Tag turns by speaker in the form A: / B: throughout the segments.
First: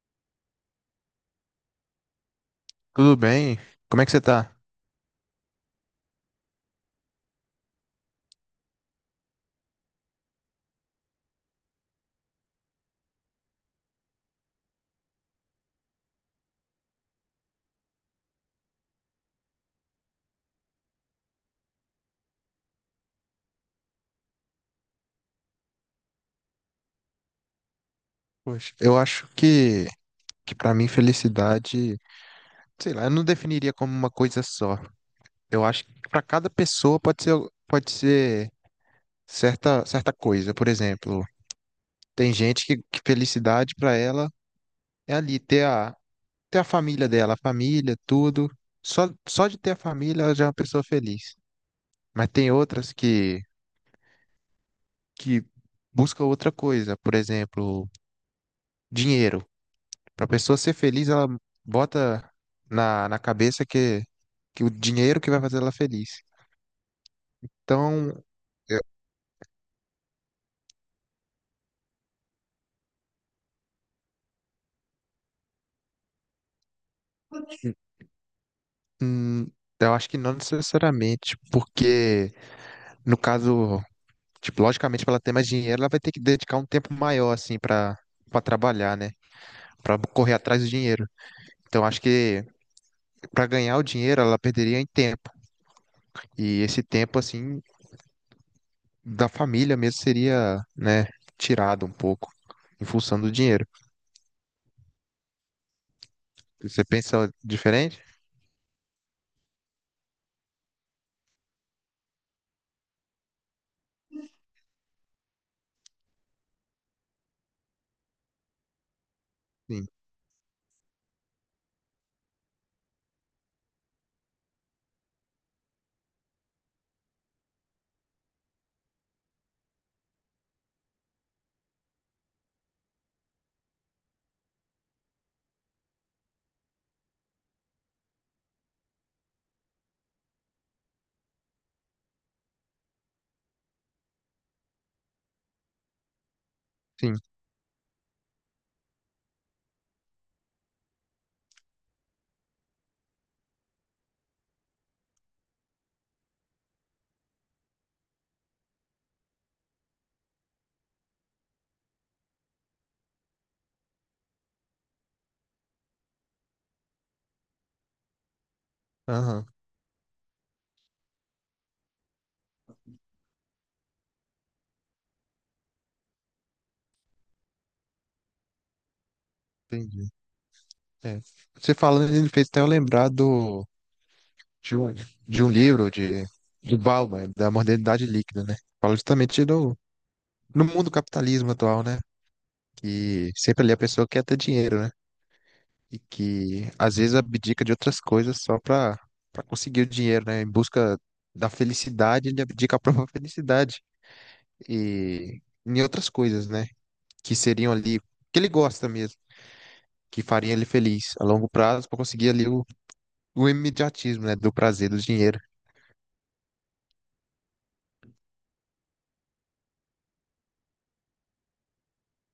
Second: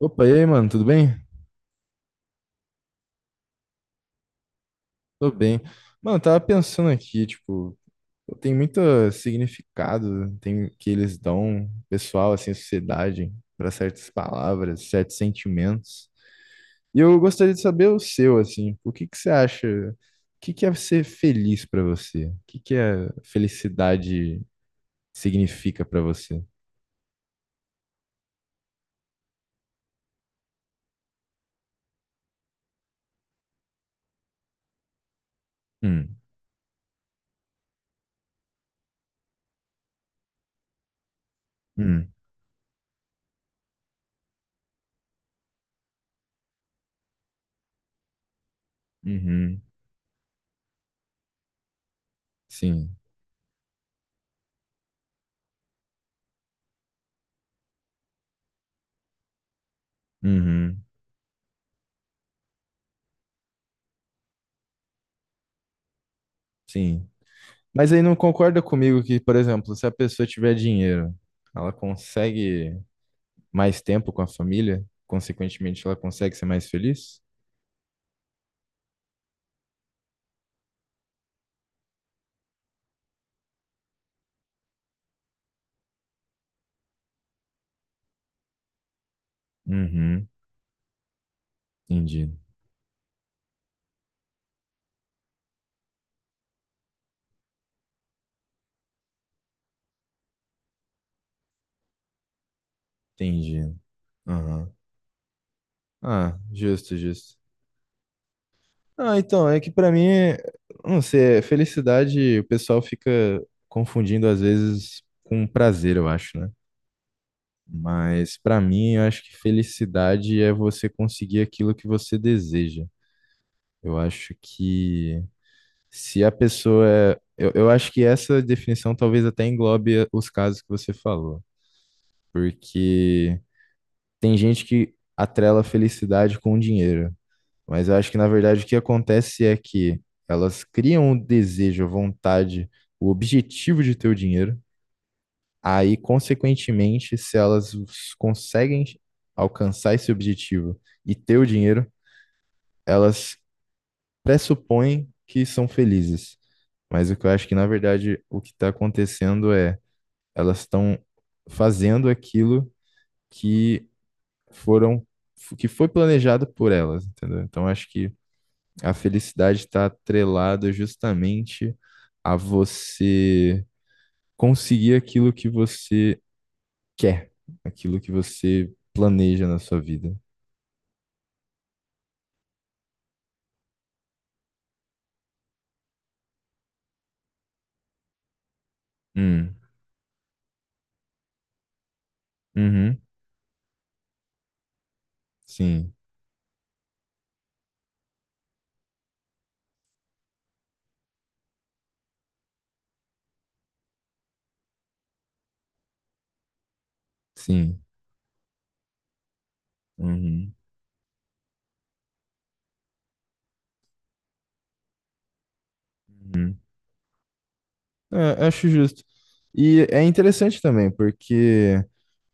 A: Opa, e aí, mano, tudo bem?
B: Tudo bem? Como é que você tá?
A: Tô bem. Mano, eu tava pensando aqui, tipo, pô, tem muito significado, tem que eles dão, pessoal, assim, sociedade, pra certas palavras, certos sentimentos. E eu gostaria de saber o seu, assim, o que que você acha, o que que é ser feliz pra você? O que que a felicidade significa pra você?
B: Poxa, eu acho que para mim felicidade, sei lá, eu não definiria como uma coisa só. Eu acho que
A: Hum.
B: para cada pessoa pode ser certa coisa. Por exemplo,
A: Hum.
B: tem gente que felicidade para ela é ali ter a família dela, a família, tudo. Só de
A: Uhum.
B: ter a família ela já é uma pessoa feliz. Mas tem outras
A: Sim.
B: que busca outra coisa. Por exemplo, dinheiro. Para a pessoa ser
A: Uhum.
B: feliz, ela bota na cabeça que o dinheiro que vai fazer ela feliz.
A: Sim. Mas aí não
B: Então,
A: concorda
B: eu,
A: comigo que, por exemplo, se a pessoa tiver dinheiro, ela consegue mais tempo com a família, consequentemente ela consegue ser mais feliz?
B: hum, eu acho que não necessariamente, porque no caso, tipo, logicamente, para ela ter mais dinheiro, ela vai ter que dedicar um tempo maior, assim, para trabalhar, né? Para
A: Uhum.
B: correr atrás do dinheiro. Então, acho
A: Entendi.
B: que para ganhar o dinheiro, ela perderia em tempo. E esse tempo, assim, da família mesmo seria, né, tirado um pouco em função do dinheiro.
A: Entendi. Aham. Ah,
B: Você
A: justo,
B: pensa
A: justo.
B: diferente?
A: Ah, então, é que pra mim, não sei, é felicidade, o pessoal fica confundindo às vezes com prazer, eu acho, né? Mas pra mim, eu acho que
B: Sim.
A: felicidade é você conseguir aquilo que você deseja. Eu acho que se a pessoa é. Eu acho que essa definição talvez até englobe os casos que você falou, porque tem gente que atrela a felicidade com o dinheiro, mas eu acho que na verdade o que acontece é que elas criam o desejo, a vontade, o objetivo de ter o dinheiro, aí, consequentemente,
B: Sim,
A: se elas conseguem alcançar esse objetivo e ter o dinheiro, elas pressupõem que são felizes. Mas o que eu acho que, na verdade, o que está acontecendo é elas estão fazendo aquilo que foram, que foi planejado por elas, entendeu? Então, acho que a
B: aham,
A: felicidade está atrelada justamente a você conseguir aquilo que você quer, aquilo que você planeja na sua
B: entendi.
A: vida.
B: É. Você falando, ele fez até eu lembrar de, um, de um livro de Bauman, da modernidade líquida, né? Fala justamente
A: Hum.
B: do no mundo do capitalismo atual, né?
A: Uhum.
B: Que sempre ali a pessoa quer ter dinheiro, né?
A: Sim.
B: E que às vezes abdica de outras coisas só pra conseguir o dinheiro, né? Em busca da felicidade, ele abdica a própria felicidade e em outras coisas, né? Que seriam
A: Sim.
B: ali, que ele gosta mesmo, que faria
A: Uhum.
B: ele feliz a longo prazo pra conseguir ali o O imediatismo, né? Do prazer, do dinheiro.
A: Uhum. É, acho justo. E é interessante também, porque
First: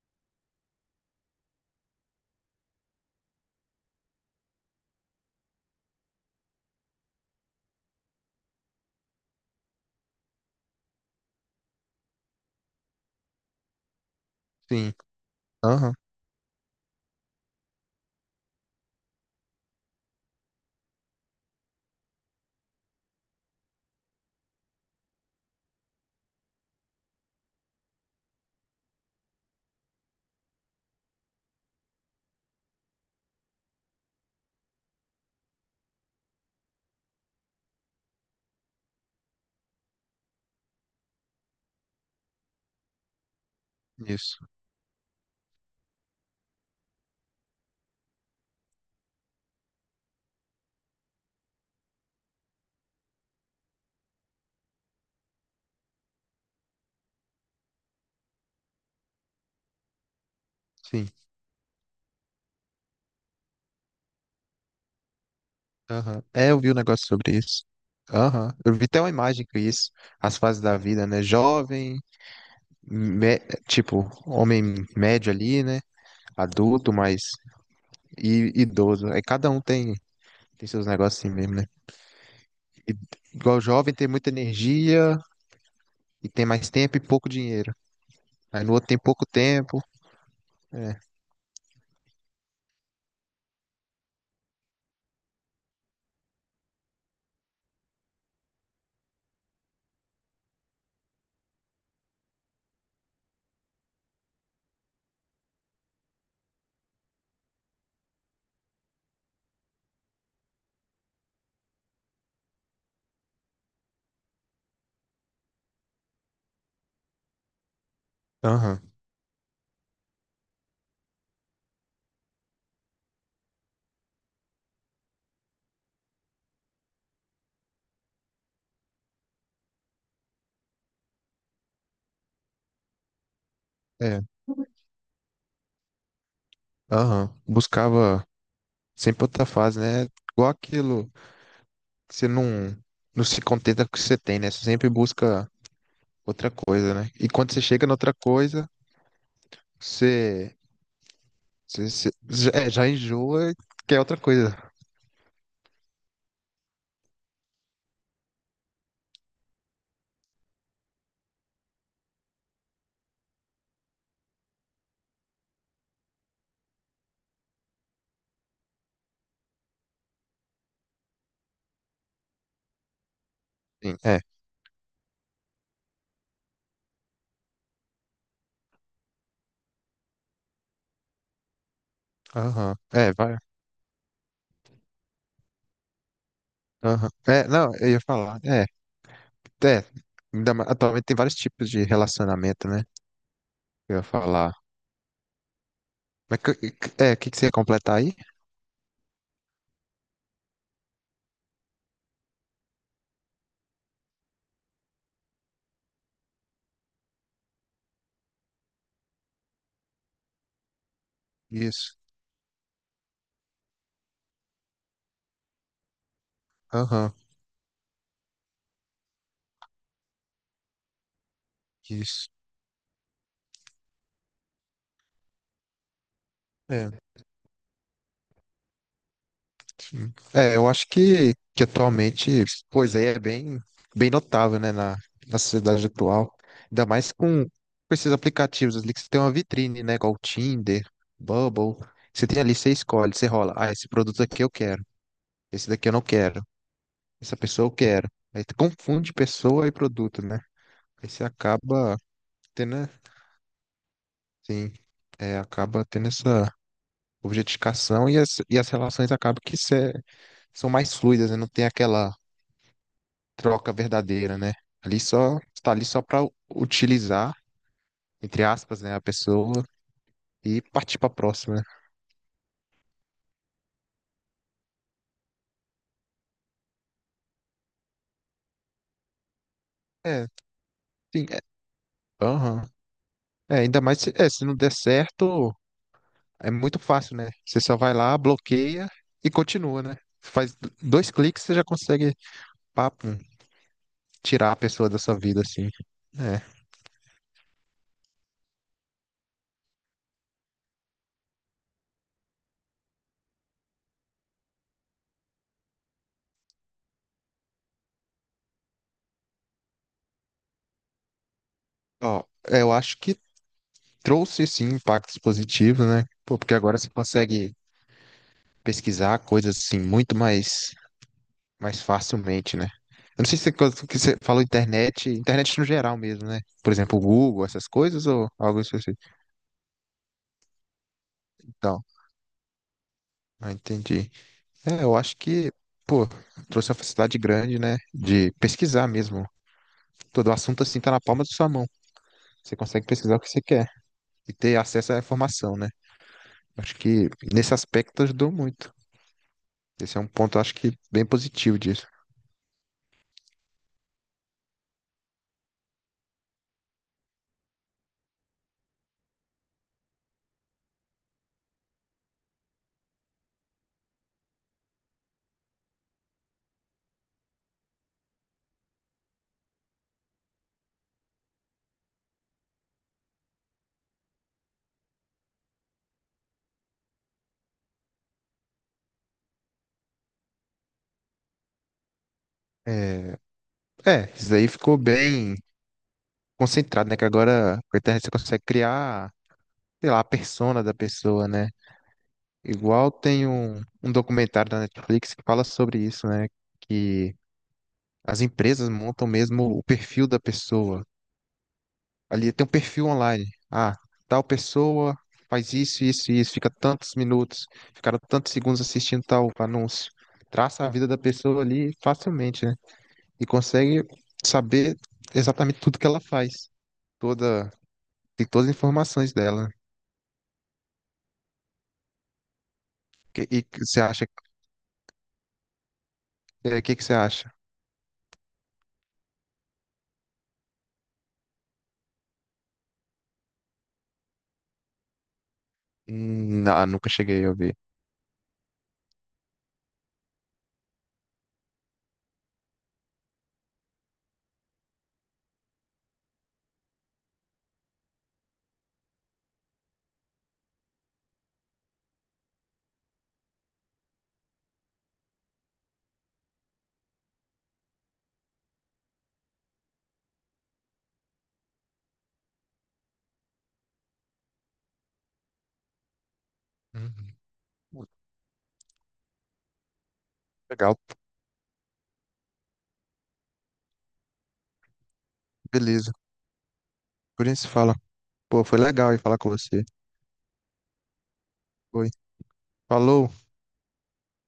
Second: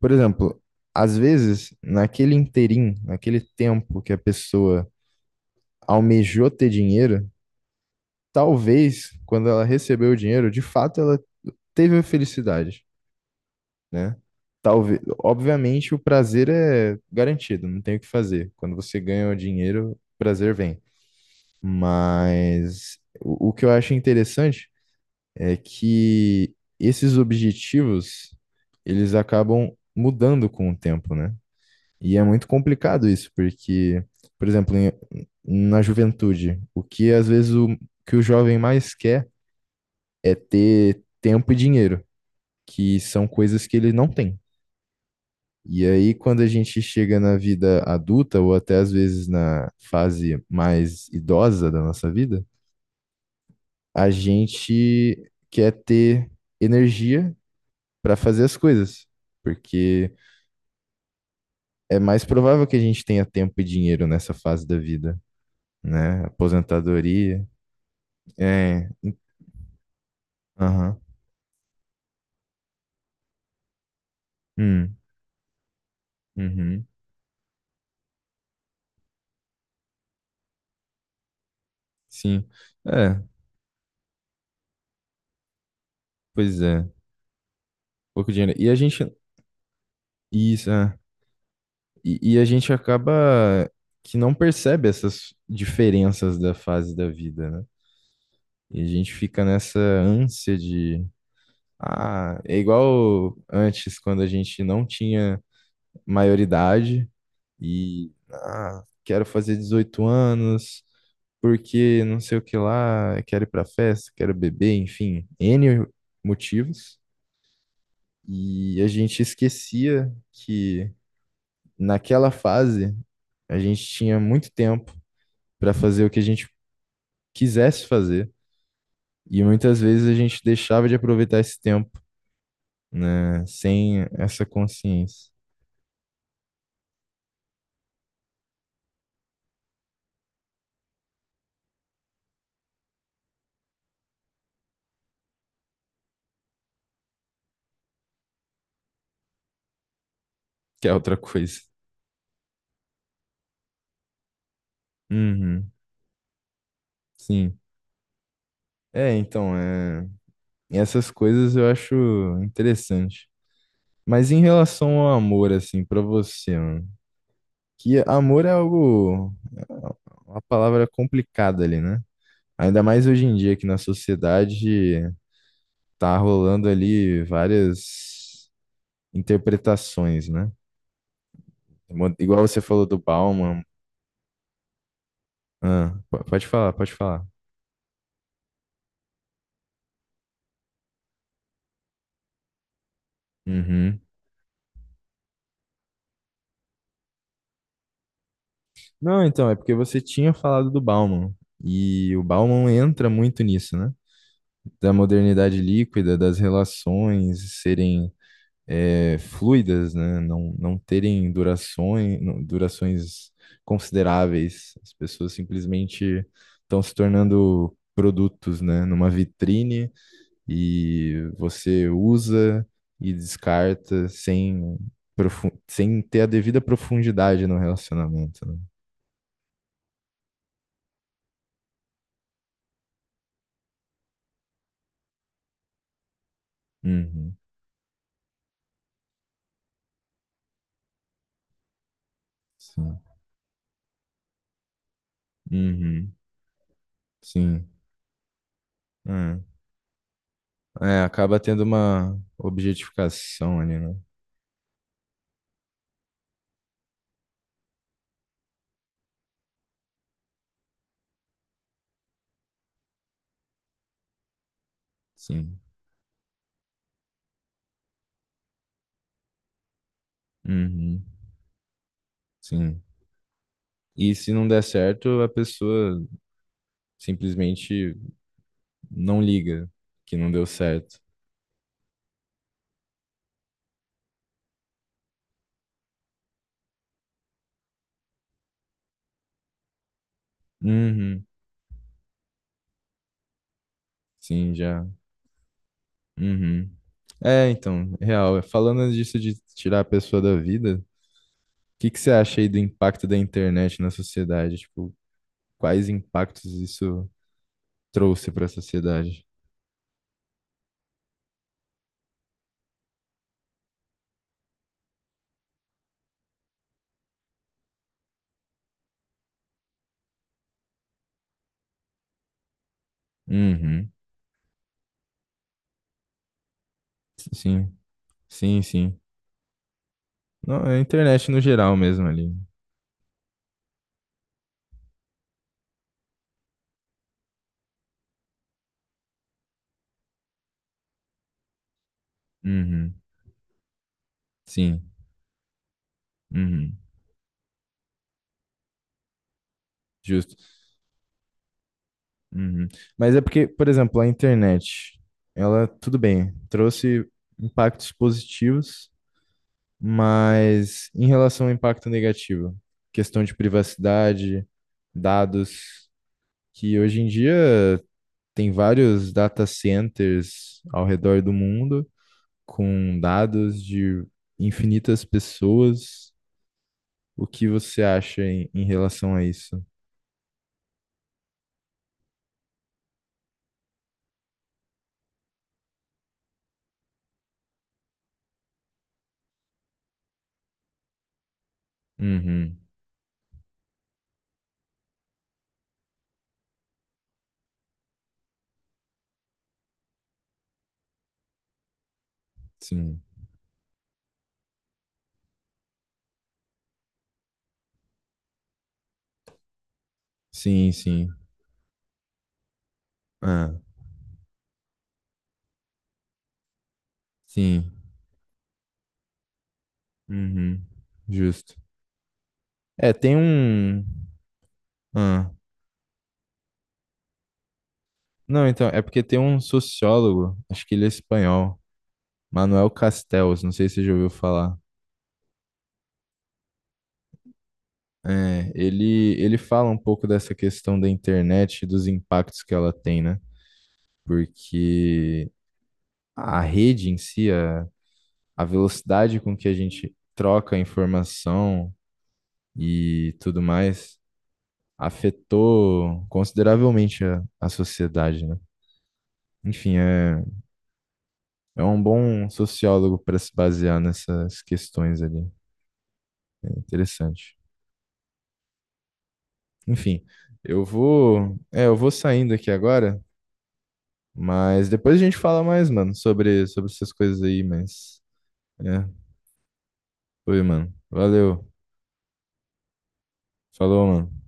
A: por exemplo, às vezes, naquele interim, naquele tempo que a pessoa almejou ter dinheiro, talvez quando ela recebeu o dinheiro, de fato ela teve a felicidade, né?
B: Sim.
A: Talvez, obviamente
B: Aham.
A: o prazer é garantido, não tem o que fazer. Quando você ganha o dinheiro, o prazer vem. Mas o que eu acho interessante é que esses objetivos, eles acabam mudando com o tempo, né? E é muito complicado isso, porque, por exemplo, na juventude, o que às vezes o que o jovem mais quer é ter tempo e dinheiro, que são coisas que ele não tem.
B: Isso.
A: E aí, quando a gente chega na vida adulta, ou até às vezes na fase mais idosa da nossa vida, a gente quer ter energia para fazer as coisas, porque
B: Sim.
A: é mais provável que a gente tenha tempo e dinheiro nessa fase da vida,
B: Aham.
A: né?
B: É, eu vi um negócio sobre
A: Aposentadoria.
B: isso. Aham. Eu vi
A: É,
B: até uma imagem com isso. As fases da
A: aham.
B: vida, né? Jovem, me- tipo, homem
A: Hum.
B: médio ali, né?
A: Uhum.
B: Adulto, mas e idoso. Aí cada um tem seus negócios assim mesmo, né?
A: Sim.
B: E-
A: É,
B: igual jovem tem muita energia e tem
A: pois
B: mais
A: é.
B: tempo e pouco dinheiro.
A: Pouco dinheiro.
B: Aí
A: E
B: no
A: a
B: outro tem
A: gente.
B: pouco tempo.
A: Isso, é. E a gente acaba que não percebe essas diferenças da fase da vida, né? E a gente fica nessa ânsia de. Ah, é igual antes, quando a gente não tinha maioridade e ah, quero fazer 18 anos, porque não sei o que lá, quero ir pra festa, quero beber, enfim, N motivos. E
B: Aham.
A: a gente esquecia que naquela fase a gente tinha muito tempo para fazer o que a gente quisesse fazer. E muitas vezes a gente deixava de aproveitar esse tempo, né, sem
B: É.
A: essa consciência.
B: Aham. Buscava sempre outra fase, né? Igual aquilo. Você não, não se contenta com o que você tem, né? Você sempre busca outra coisa, né? E quando você chega na outra coisa, você,
A: Que é outra coisa.
B: você- já, é, já enjoa e quer outra coisa.
A: Uhum, sim. É, então, é... essas coisas eu acho interessante. Mas em relação ao amor, assim, pra você, mano, que amor é algo, é uma palavra complicada ali, né? Ainda mais hoje em dia que na
B: Sim, é.
A: sociedade tá rolando ali várias interpretações, né? Igual você
B: Aham.
A: falou do
B: É, vai.
A: Bauman. Ah, pode falar, pode
B: Aham.
A: falar.
B: É, não, eu ia falar. É. Atualmente tem vários tipos de relacionamento, né? Eu
A: Uhum.
B: ia falar. Mas É, que você ia completar aí?
A: Não, então, é porque você tinha falado do Bauman, e o Bauman entra muito nisso, né? Da modernidade líquida, das relações serem fluidas, né? Não, não terem
B: Isso.
A: durações, durações consideráveis. As pessoas simplesmente estão se
B: Aham,
A: tornando produtos, né? Numa vitrine, e você
B: isso.
A: usa e descarta sem ter a devida
B: É.
A: profundidade no relacionamento, né?
B: É, eu acho que atualmente, pois é, é bem notável, né, na sociedade atual. Ainda mais
A: Uhum,
B: com esses aplicativos ali que você tem uma vitrine, né, igual o Tinder, Bubble. Você tem ali, você
A: sim.
B: escolhe, você rola. Ah, esse produto aqui eu quero, esse daqui eu não
A: Uhum,
B: quero, essa pessoa
A: sim.
B: eu quero. Aí tu confunde
A: É,
B: pessoa e produto, né?
A: é,
B: Aí você
A: acaba tendo
B: acaba
A: uma
B: tendo, né,
A: objetificação ali, né?
B: sim, é, acaba tendo essa objetificação e as relações acabam que cê- são mais fluidas, né? Não tem aquela troca verdadeira, né? Ali só
A: Sim.
B: está ali só para utilizar, entre aspas, né, a pessoa e partir
A: Uhum,
B: para a próxima, né?
A: sim. E se não der certo, a pessoa simplesmente não liga que
B: É,
A: não deu certo.
B: sim, é, aham. É, ainda mais se, é, se não der certo, é muito fácil, né? Você só vai lá, bloqueia e continua, né? Faz dois
A: Uhum,
B: cliques, você já consegue, papo, tirar
A: sim,
B: a
A: já.
B: pessoa da sua vida, assim. É.
A: Uhum. É, então, real. Falando disso de tirar a pessoa da vida, o que que você acha aí do impacto da internet na sociedade? Tipo, quais impactos isso trouxe para a sociedade?
B: Ó, eu acho que trouxe sim impactos positivos, né? Pô, porque agora você consegue pesquisar coisas assim muito mais mais facilmente, né? Eu não sei se quando
A: Uhum.
B: que você falou internet no geral mesmo, né? Por exemplo, o Google, essas
A: Sim,
B: coisas ou
A: sim,
B: algo específico.
A: sim. Não, é a internet no geral
B: Então,
A: mesmo ali.
B: ah, entendi. É, eu acho que, pô, trouxe uma facilidade grande, né? De pesquisar mesmo. Todo o assunto assim tá na palma da sua mão. Você consegue
A: Uhum.
B: pesquisar o que você quer e ter
A: Sim.
B: acesso à informação, né? Acho
A: Uhum.
B: que nesse aspecto ajudou muito. Esse é um
A: Justo.
B: ponto, acho que, bem positivo disso.
A: Uhum. Mas é porque, por exemplo, a internet, ela, tudo bem, trouxe impactos positivos, mas em relação ao impacto negativo, questão de privacidade, dados, que hoje em dia tem vários data centers ao redor do mundo, com dados de infinitas pessoas. O que você acha em relação a isso?
B: É, é, isso aí ficou bem concentrado, né? Que agora com a internet você consegue criar sei lá, a persona da pessoa, né?
A: Uhum,
B: Igual tem um documentário da Netflix que fala sobre isso, né? Que as empresas montam mesmo o perfil da pessoa. Ali tem um perfil
A: sim.
B: online. Ah, tal pessoa faz isso, isso, isso, fica tantos minutos, ficaram tantos segundos assistindo tal anúncio. Traça a
A: Sim,
B: vida da
A: sim.
B: pessoa ali facilmente, né? E
A: Ah,
B: consegue saber exatamente tudo que ela faz. Toda,
A: sim.
B: tem todas as informações dela. Né?
A: Uhum, justo. É, tem
B: Que- E, que você
A: um.
B: acha,
A: Ah,
B: é, o que que você acha?
A: não, então, é porque tem um sociólogo, acho que ele é espanhol, Manuel Castells, não sei se você já ouviu falar.
B: Não, nunca cheguei a ouvir.
A: É, ele fala um pouco dessa questão da internet e dos impactos que ela tem, né? Porque a rede em si, a velocidade com que a gente troca informação e tudo mais afetou consideravelmente a sociedade, né? Enfim, é um bom sociólogo para se basear nessas questões ali. É
B: Uhum.
A: interessante. Enfim, eu
B: Legal,
A: vou, é, eu vou saindo aqui agora, mas depois a gente fala mais, mano,
B: beleza.
A: sobre essas coisas
B: Por
A: aí,
B: isso fala.
A: mas
B: Pô, foi
A: é,
B: legal ir falar com você.
A: foi, mano. Valeu.
B: Foi. Falou.
A: Falou, mano.